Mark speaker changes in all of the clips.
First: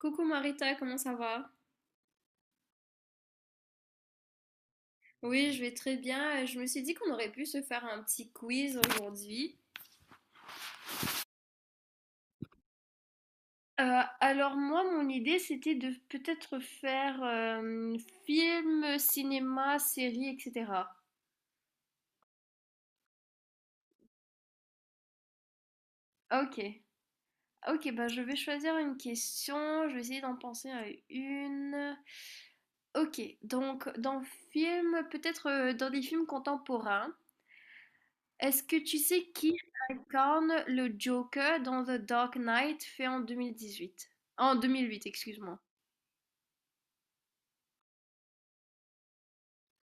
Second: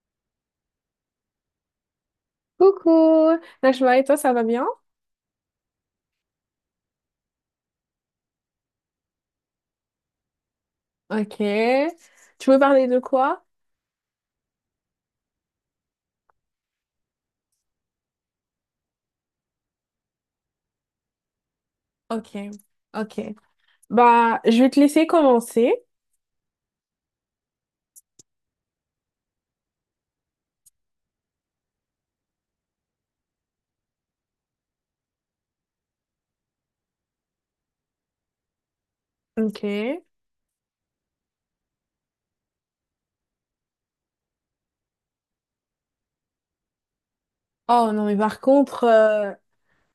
Speaker 1: Coucou Marita, comment ça va?
Speaker 2: Coucou, Najma, et toi, ça va bien?
Speaker 1: Oui, je vais très bien. Je me suis dit qu'on aurait pu se faire un petit quiz aujourd'hui.
Speaker 2: Ok. Tu veux parler de quoi?
Speaker 1: Alors moi, mon idée, c'était de peut-être faire film, cinéma, série, etc.
Speaker 2: Ok, ok. Bah, je vais te laisser commencer.
Speaker 1: Ok, ok, bah je vais choisir une question, je vais essayer d'en penser à une. Ok, donc dans film, peut-être dans des films contemporains. Est-ce que tu sais qui
Speaker 2: Ok.
Speaker 1: incarne le Joker dans The Dark Knight fait en 2018? En 2008, excuse-moi.
Speaker 2: Oh non, mais par contre,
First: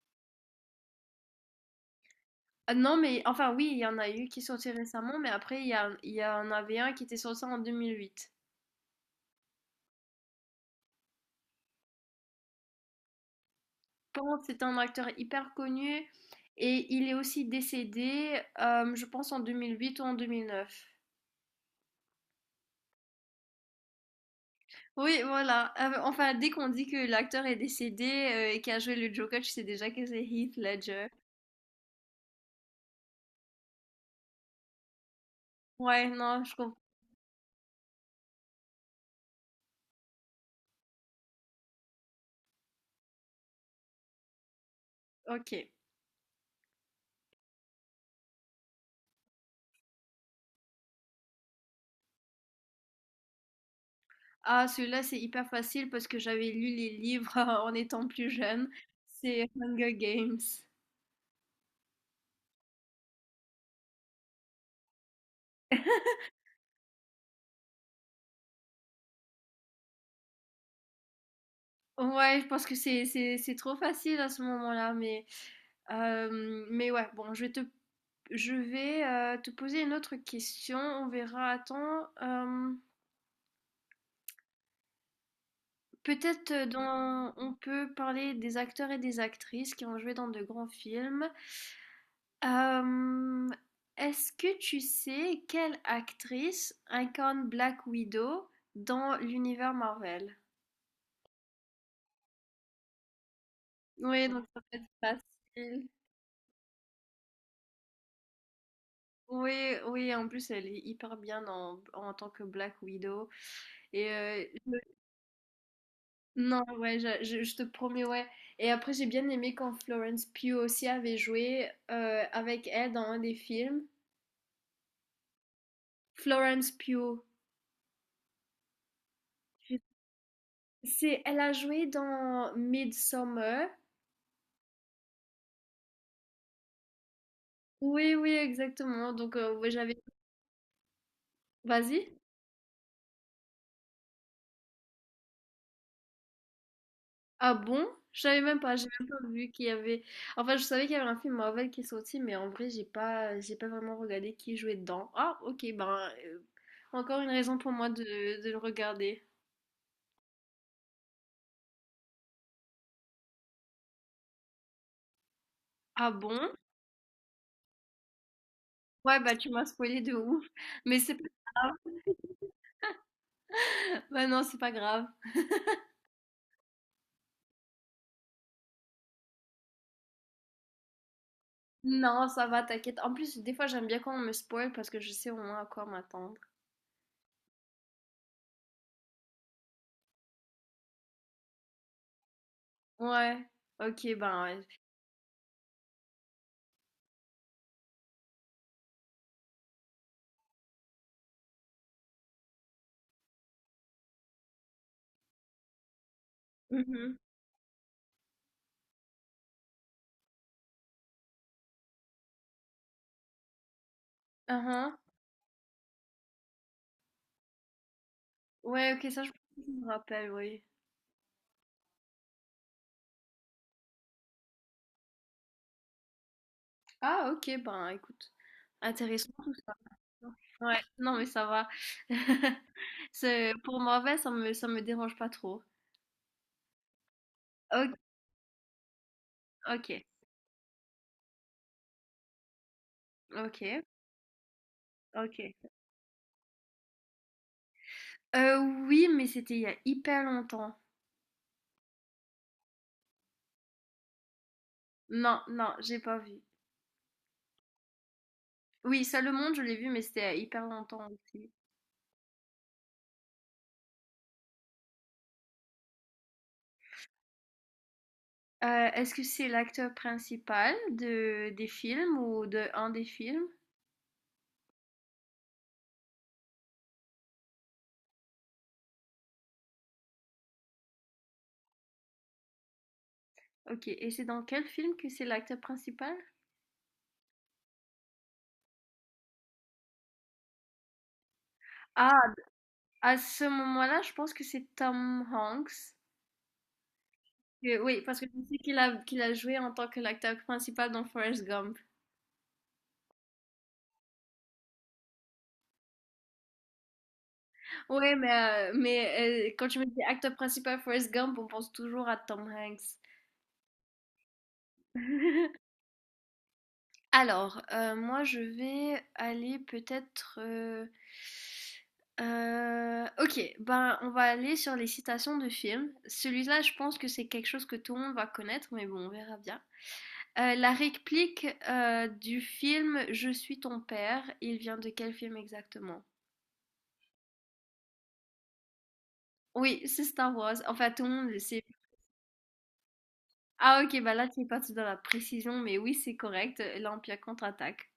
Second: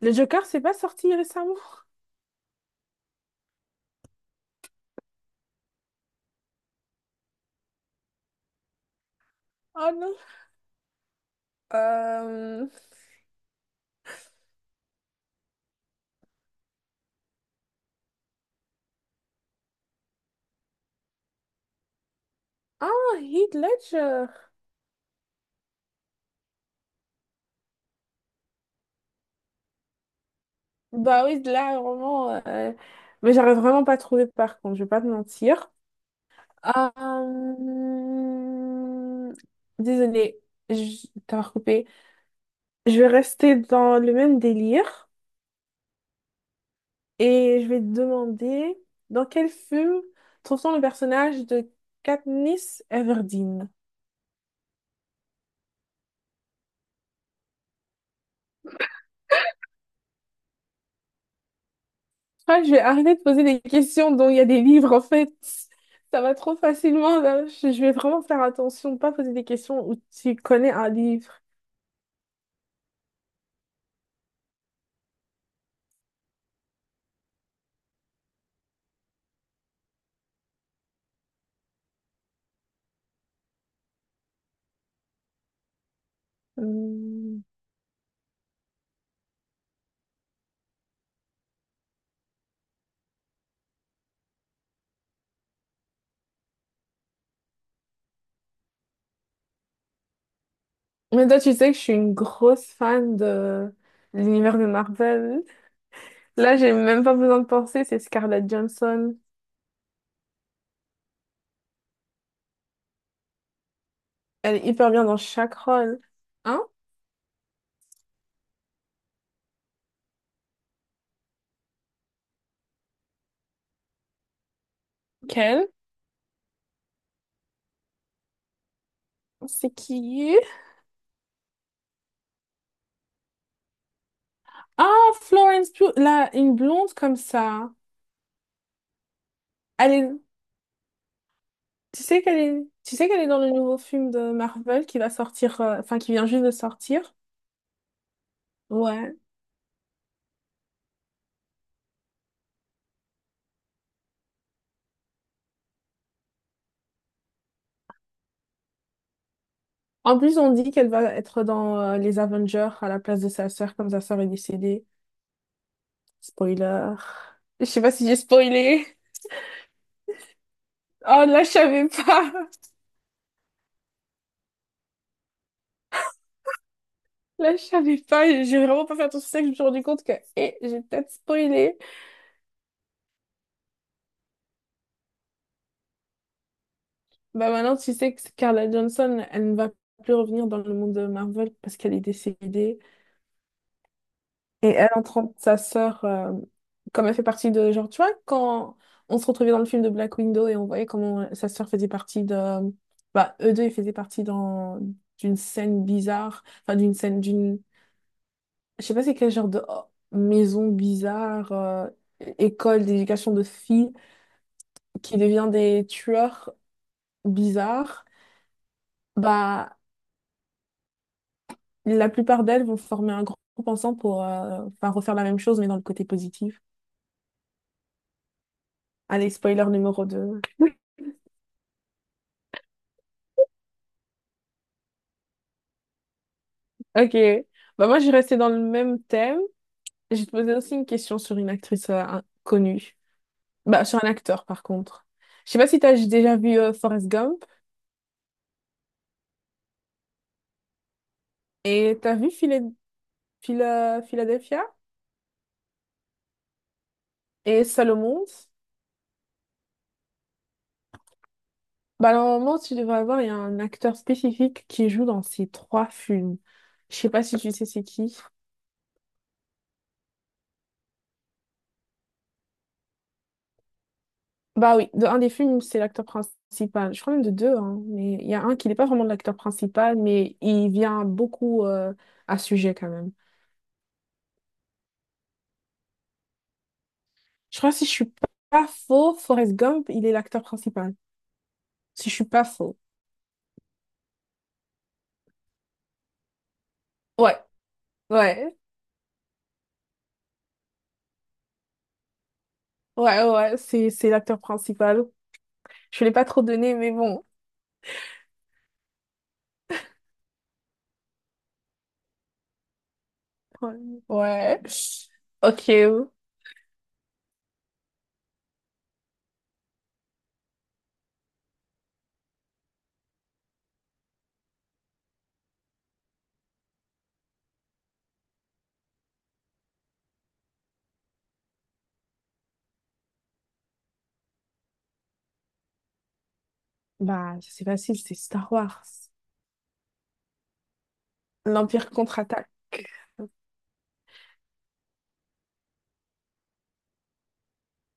Speaker 2: le Joker, c'est pas sorti récemment?
Speaker 1: Ah non, mais enfin oui, il y en a eu qui sont sortis récemment, mais après il y en avait un qui était sorti en 2008.
Speaker 2: Oh non. Euh...
Speaker 1: Bon, c'est un acteur hyper connu et il est aussi décédé, je pense en 2008 ou en 2009.
Speaker 2: Ah, Heath Ledger.
Speaker 1: Oui, voilà. Enfin, dès qu'on dit que l'acteur est décédé et qu'il a joué le Joker, tu sais déjà que c'est Heath Ledger.
Speaker 2: Bah oui, là, vraiment... Mais j'arrive vraiment pas à trouver, par contre, je vais pas te mentir.
Speaker 1: Ouais, non, je comprends.
Speaker 2: Euh... Désolée, je t'ai recoupé. Je vais rester dans le même délire
Speaker 1: Ok.
Speaker 2: et je vais te demander dans quel film trouve-t-on le personnage de Katniss Everdeen?
Speaker 1: Ah, celui-là, c'est hyper facile parce que j'avais lu les livres en étant plus jeune. C'est Hunger Games.
Speaker 2: Ah, je vais arrêter de poser des questions dont il y a des livres en fait. Ça va trop facilement là. Je vais vraiment faire attention de pas poser des questions où tu connais un livre.
Speaker 1: Ouais, je pense que c'est trop facile à ce moment-là, mais ouais, bon, je vais te poser une autre question. On verra. Attends, peut-être
Speaker 2: Hum.
Speaker 1: on peut parler des acteurs et des actrices qui ont joué dans de grands films. Hem, est-ce que tu sais quelle actrice incarne Black Widow dans l'univers Marvel?
Speaker 2: Mais toi, tu sais que je suis une grosse fan de
Speaker 1: Oui, donc
Speaker 2: l'univers
Speaker 1: ça
Speaker 2: de
Speaker 1: peut être
Speaker 2: Marvel.
Speaker 1: facile.
Speaker 2: Là, j'ai même pas besoin de penser, c'est Scarlett Johansson.
Speaker 1: Oui, oui, en plus elle est hyper bien en tant que Black Widow. Et euh,
Speaker 2: Elle est
Speaker 1: je-
Speaker 2: hyper bien dans chaque rôle. Hein.
Speaker 1: non, ouais, je te promets, ouais. Et après, j'ai bien aimé quand Florence Pugh aussi avait joué avec elle dans un des films.
Speaker 2: Quelle?
Speaker 1: Florence Pugh.
Speaker 2: C'est
Speaker 1: Je-
Speaker 2: qui?
Speaker 1: elle a joué dans Midsommar.
Speaker 2: Ah, Florence Pugh, là, une blonde comme ça.
Speaker 1: Oui, oui, exactement. Donc, ouais,
Speaker 2: Elle
Speaker 1: j'avais.
Speaker 2: est,
Speaker 1: Vas-y.
Speaker 2: tu sais qu'elle est dans le nouveau film de Marvel qui va sortir, enfin qui vient juste de sortir.
Speaker 1: Ah bon? Je savais même pas. J'ai même
Speaker 2: Ouais.
Speaker 1: pas vu qu'il y avait. Enfin, je savais qu'il y avait un film Marvel qui est sorti, mais en vrai, j'ai pas vraiment regardé qui jouait dedans. Ah, ok. Ben, euh, encore une raison pour moi de le regarder.
Speaker 2: En plus, on dit qu'elle va être dans les Avengers à la place de sa sœur, comme sa sœur est décédée.
Speaker 1: Ah bon?
Speaker 2: Spoiler. Je sais pas si j'ai spoilé.
Speaker 1: Ouais, bah tu m'as spoilé de ouf. Mais c'est pas
Speaker 2: Oh, là, je
Speaker 1: grave.
Speaker 2: savais pas.
Speaker 1: Bah non, c'est pas grave.
Speaker 2: Là, je savais pas. J'ai vraiment pas fait attention. C'est ça que je me suis rendu compte que, eh, j'ai peut-être spoilé.
Speaker 1: Non, ça va, t'inquiète. En plus, des fois, j'aime bien quand on me spoil parce que je sais au moins à quoi m'attendre.
Speaker 2: Bah maintenant, tu sais que Scarlett Johnson, elle ne va plus revenir dans le monde de Marvel parce qu'elle est décédée.
Speaker 1: Ouais. Ok, ben, ouais.
Speaker 2: Et elle entend sa sœur, comme elle fait partie de... Genre, tu vois, quand on se retrouvait dans le film de Black Widow et on voyait comment sa sœur faisait partie de... Bah, eux deux, ils faisaient partie dans... d'une scène bizarre. Enfin, d'une
Speaker 1: Mhm.
Speaker 2: scène d'une... Je sais pas c'est quel genre de oh, maison bizarre, école d'éducation de filles qui devient des tueurs bizarres.
Speaker 1: Ouais, OK, ça, je
Speaker 2: Bah,
Speaker 1: me rappelle, oui.
Speaker 2: la plupart d'elles vont former un groupe ensemble pour enfin, refaire la même chose, mais dans le côté positif.
Speaker 1: Ah OK, ben, écoute,
Speaker 2: Allez,
Speaker 1: intéressant tout
Speaker 2: spoiler
Speaker 1: ça.
Speaker 2: numéro deux.
Speaker 1: Ouais, non, mais ça va. Pour mauvais, ça me dérange pas trop.
Speaker 2: Ok. Bah,
Speaker 1: Ok,
Speaker 2: moi, j'ai resté dans le même thème.
Speaker 1: OK,
Speaker 2: J'ai posé aussi une question sur une actrice connue.
Speaker 1: OK,
Speaker 2: Bah, sur un acteur, par contre. Je
Speaker 1: OK.
Speaker 2: sais pas si t'as déjà vu Forrest Gump
Speaker 1: Euh, oui, mais c'était il y a hyper longtemps.
Speaker 2: et t'as vu Philadelphia
Speaker 1: Non, non, j'ai pas vu.
Speaker 2: et Salomon.
Speaker 1: Oui, ça, le monde, je l'ai vu, mais c'était il y a hyper longtemps aussi.
Speaker 2: Bah, normalement, tu devrais avoir, il y a un acteur spécifique qui joue dans ces trois films. Je sais pas si tu sais c'est qui.
Speaker 1: Est-ce que c'est l'acteur principal des films ou de un des films?
Speaker 2: Bah oui, de un des films, c'est l'acteur principal. Je crois même de deux, hein, mais il y a un qui n'est pas vraiment l'acteur principal, mais il vient beaucoup à sujet quand même.
Speaker 1: Ok, et c'est dans quel film que c'est l'acteur principal?
Speaker 2: Je crois que si je suis pas faux, Forrest Gump, il est l'acteur principal. Si
Speaker 1: Ah,
Speaker 2: je suis pas faux.
Speaker 1: à ce moment-là, je pense que c'est Tom Hanks.
Speaker 2: Ouais,
Speaker 1: Oui, parce que je
Speaker 2: ouais,
Speaker 1: sais qu'il a joué en tant que l'acteur principal dans Forrest Gump.
Speaker 2: ouais, c'est l'acteur principal. Je l'ai pas trop donné, mais bon.
Speaker 1: Oui, mais, quand tu me dis acteur principal Forrest Gump, on pense toujours à Tom Hanks.
Speaker 2: Ouais. Ok.
Speaker 1: Alors, moi, je vais aller peut-être, ok, ben, on va aller sur les citations de films. Celui-là, je pense que c'est quelque chose que tout le monde va connaître, mais bon, on verra bien. La réplique du film Je suis ton père, il vient de quel film exactement?
Speaker 2: Bah, c'est facile, c'est Star Wars.
Speaker 1: Oui, c'est Star Wars. Enfin, tout le monde le sait.
Speaker 2: L'Empire contre-attaque.
Speaker 1: Ah, ok, bah là, tu es parti dans la précision, mais oui, c'est correct. L'Empire contre-attaque.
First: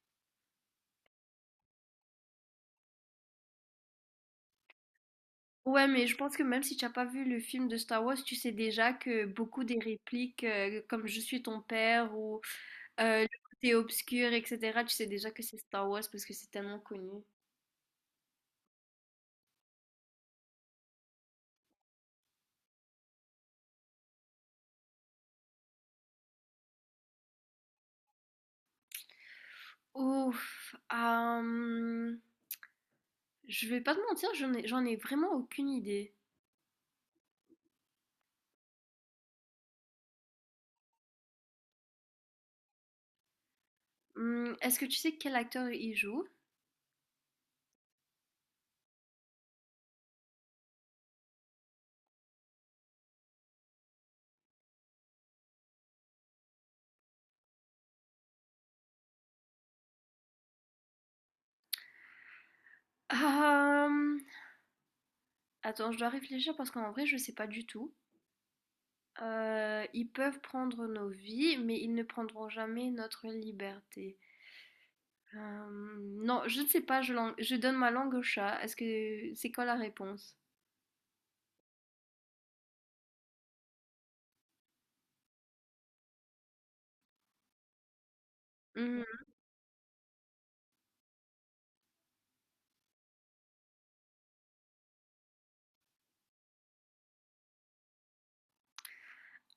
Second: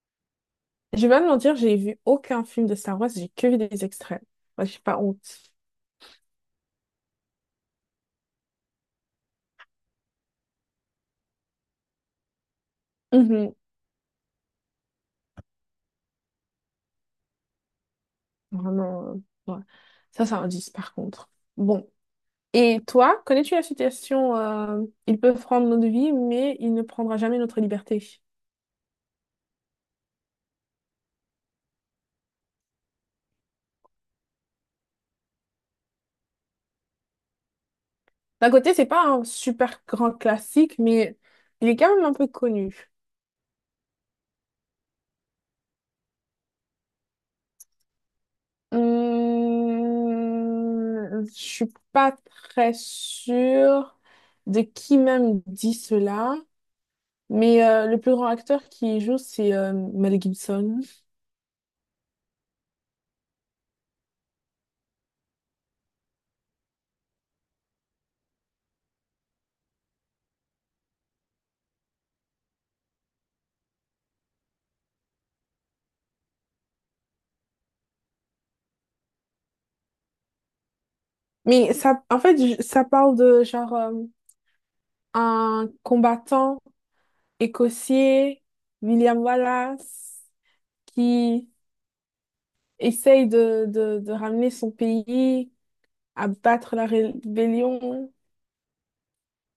Speaker 2: Je vais pas te mentir, j'ai vu aucun film de Star Wars, j'ai que vu des extraits. Moi, j'ai pas honte.
Speaker 1: Ouais, mais je pense que même si tu n'as pas vu le film de Star Wars, tu sais déjà que beaucoup des répliques, comme Je suis ton père ou le
Speaker 2: Mhm.
Speaker 1: côté obscur, etc., tu sais déjà que c'est Star Wars parce que c'est tellement connu.
Speaker 2: Vraiment, ouais. Ça, c'est un 10 par contre. Bon. Et toi, connais-tu la citation Il peut prendre notre vie, mais il ne prendra jamais notre liberté.
Speaker 1: Ouf, je vais pas te mentir, j'en ai vraiment aucune idée.
Speaker 2: D'un côté, c'est pas un super grand classique, mais il est quand même un peu connu.
Speaker 1: Mmh, est-ce que tu sais quel acteur il joue?
Speaker 2: Je suis pas très sûre de qui même dit cela. Mais le plus grand acteur qui y joue, c'est Mel Gibson.
Speaker 1: Hem, attends, je dois réfléchir parce qu'en vrai, je sais pas du tout. Ils peuvent prendre nos vies, mais ils ne prendront jamais notre liberté. Non, je ne sais pas, je, je donne ma langue au chat. Est-ce que c'est quoi la réponse?
Speaker 2: Mais ça, en fait, je- Ça parle de genre un combattant écossais,
Speaker 1: Hum,
Speaker 2: William Wallace, qui essaye de ramener son pays à battre la rébellion.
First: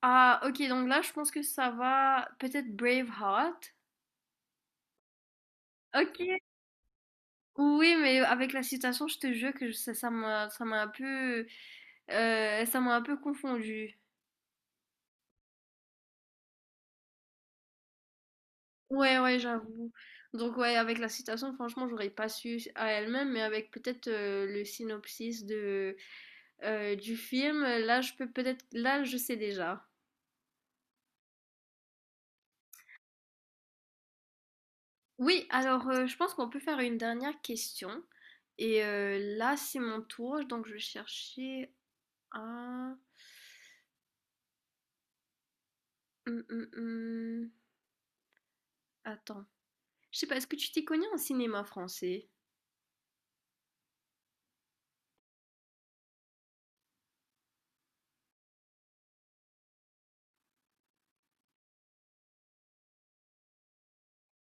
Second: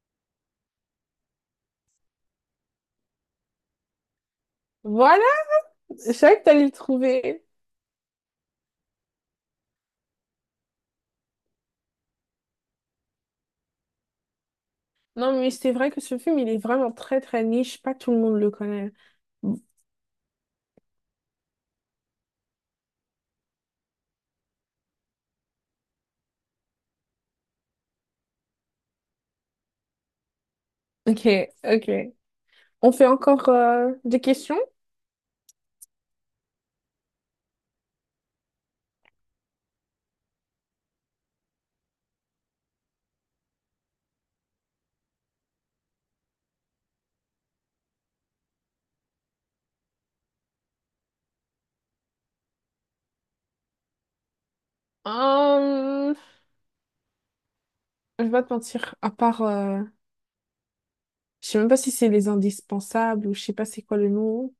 Speaker 1: Ah ok, donc là, je pense que ça va. Peut-être Braveheart.
Speaker 2: Voilà, je savais
Speaker 1: Ok.
Speaker 2: que t'allais le trouver.
Speaker 1: Oui, mais avec la citation, je te jure que ça m'a un peu confondu.
Speaker 2: Non, mais c'est vrai que ce film, il est vraiment très, très niche. Pas tout le monde le connaît.
Speaker 1: Ouais, ouais, j'avoue. Donc, ouais, avec la citation, franchement, j'aurais pas su à elle-même, mais avec peut-être le synopsis du film, là, je peux peut-être, là, je sais déjà.
Speaker 2: Ok, ok. On fait encore des questions?
Speaker 1: Oui, alors, je pense qu'on peut faire une dernière question. Et là, c'est mon tour, donc je vais chercher un. Hum, hum, hum. Attends. Je sais pas, est-ce que tu t'y connais en cinéma français?
Speaker 2: Hum, je vais pas te mentir, à part, je sais même pas si c'est les indispensables ou je sais pas c'est quoi le nom.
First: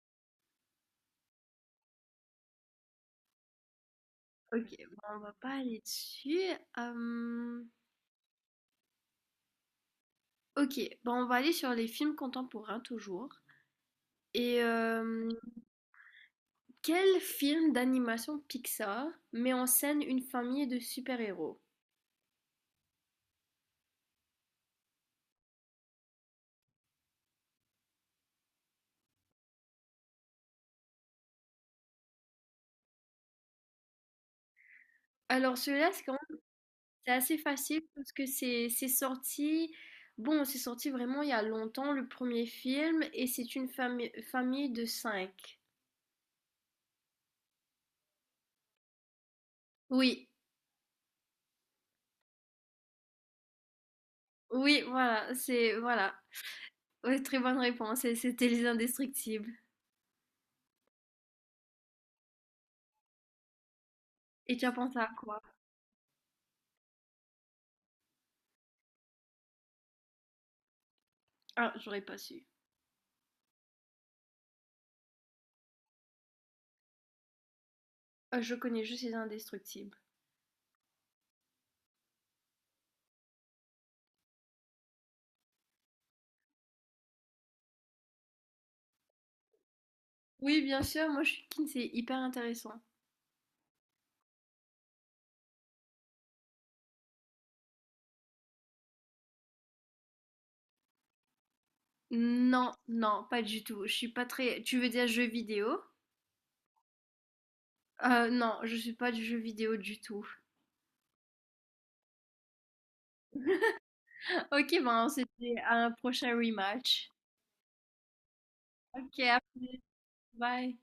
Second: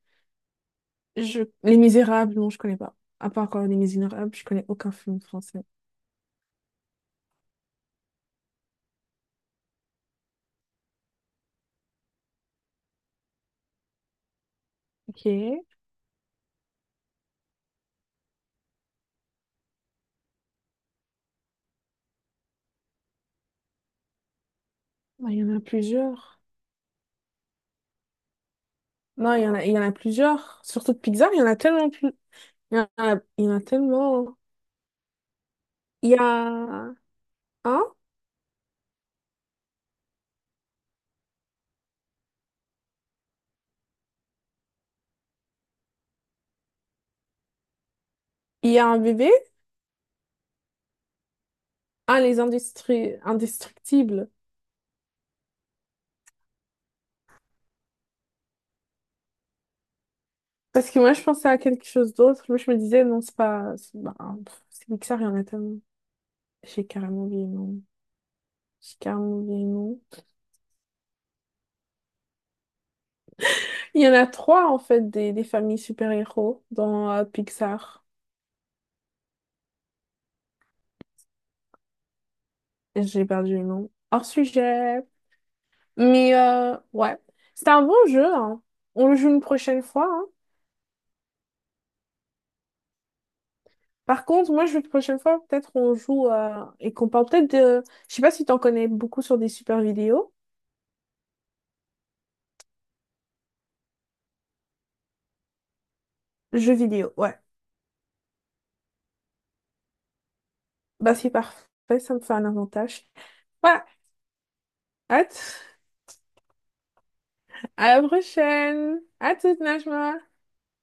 Speaker 2: Je... Les Misérables, non, je connais pas. À part Les Misérables, je connais
Speaker 1: Ok,
Speaker 2: aucun
Speaker 1: bon, on
Speaker 2: film
Speaker 1: va pas
Speaker 2: français.
Speaker 1: aller dessus. Hum, Ok, bah on va aller sur les films contemporains toujours. Et
Speaker 2: Ok. Ah,
Speaker 1: quel film d'animation Pixar met en scène une famille de super-héros?
Speaker 2: il y en a plusieurs. Non, il y en a plusieurs. Surtout de Pixar, il y en a tellement plus. Il y en a tellement.
Speaker 1: Alors celui-là,
Speaker 2: Il y a
Speaker 1: c'est assez facile
Speaker 2: un,
Speaker 1: parce que c'est sorti, bon, c'est sorti vraiment il y a longtemps, le premier film, et c'est une famille de cinq.
Speaker 2: il y a un bébé,
Speaker 1: Oui,
Speaker 2: un, les industries indestructibles.
Speaker 1: oui, voilà, voilà. Ouais, très bonne réponse, et c'était Les Indestructibles.
Speaker 2: Parce que moi, je pensais à quelque chose d'autre. Moi, je me disais, non, c'est pas. C'est bah,
Speaker 1: Et
Speaker 2: pff,
Speaker 1: tu as
Speaker 2: c'est
Speaker 1: pensé à
Speaker 2: Pixar, il y en
Speaker 1: quoi?
Speaker 2: a tellement. J'ai carrément oublié le nom. J'ai carrément oublié le nom.
Speaker 1: Ah, j'aurais pas su.
Speaker 2: Il y en a 3, en fait, des familles super-héros dans Pixar.
Speaker 1: Je connais juste Les Indestructibles.
Speaker 2: J'ai perdu le nom. Hors sujet. Mais ouais, c'était un bon jeu, hein. On le joue une prochaine fois, hein.
Speaker 1: Oui, bien sûr, moi je suis keen, c'est hyper intéressant.
Speaker 2: Par contre, moi, je veux que la prochaine fois, peut-être on joue et qu'on parle peut-être de... Je sais pas si t'en connais beaucoup sur des super vidéos.
Speaker 1: Non, non, pas du tout. Je suis pas très. Tu veux dire jeu vidéo?
Speaker 2: Jeux vidéo, ouais.
Speaker 1: Non, je suis pas du jeu vidéo du tout.
Speaker 2: Bah, c'est parfait. Ça me fait un avantage. Ouais,
Speaker 1: Ok, ben on se
Speaker 2: hâte.
Speaker 1: dit à un prochain rematch.
Speaker 2: À la prochaine.
Speaker 1: Ok,
Speaker 2: À
Speaker 1: à
Speaker 2: toute,
Speaker 1: plus,
Speaker 2: Najma.
Speaker 1: bye.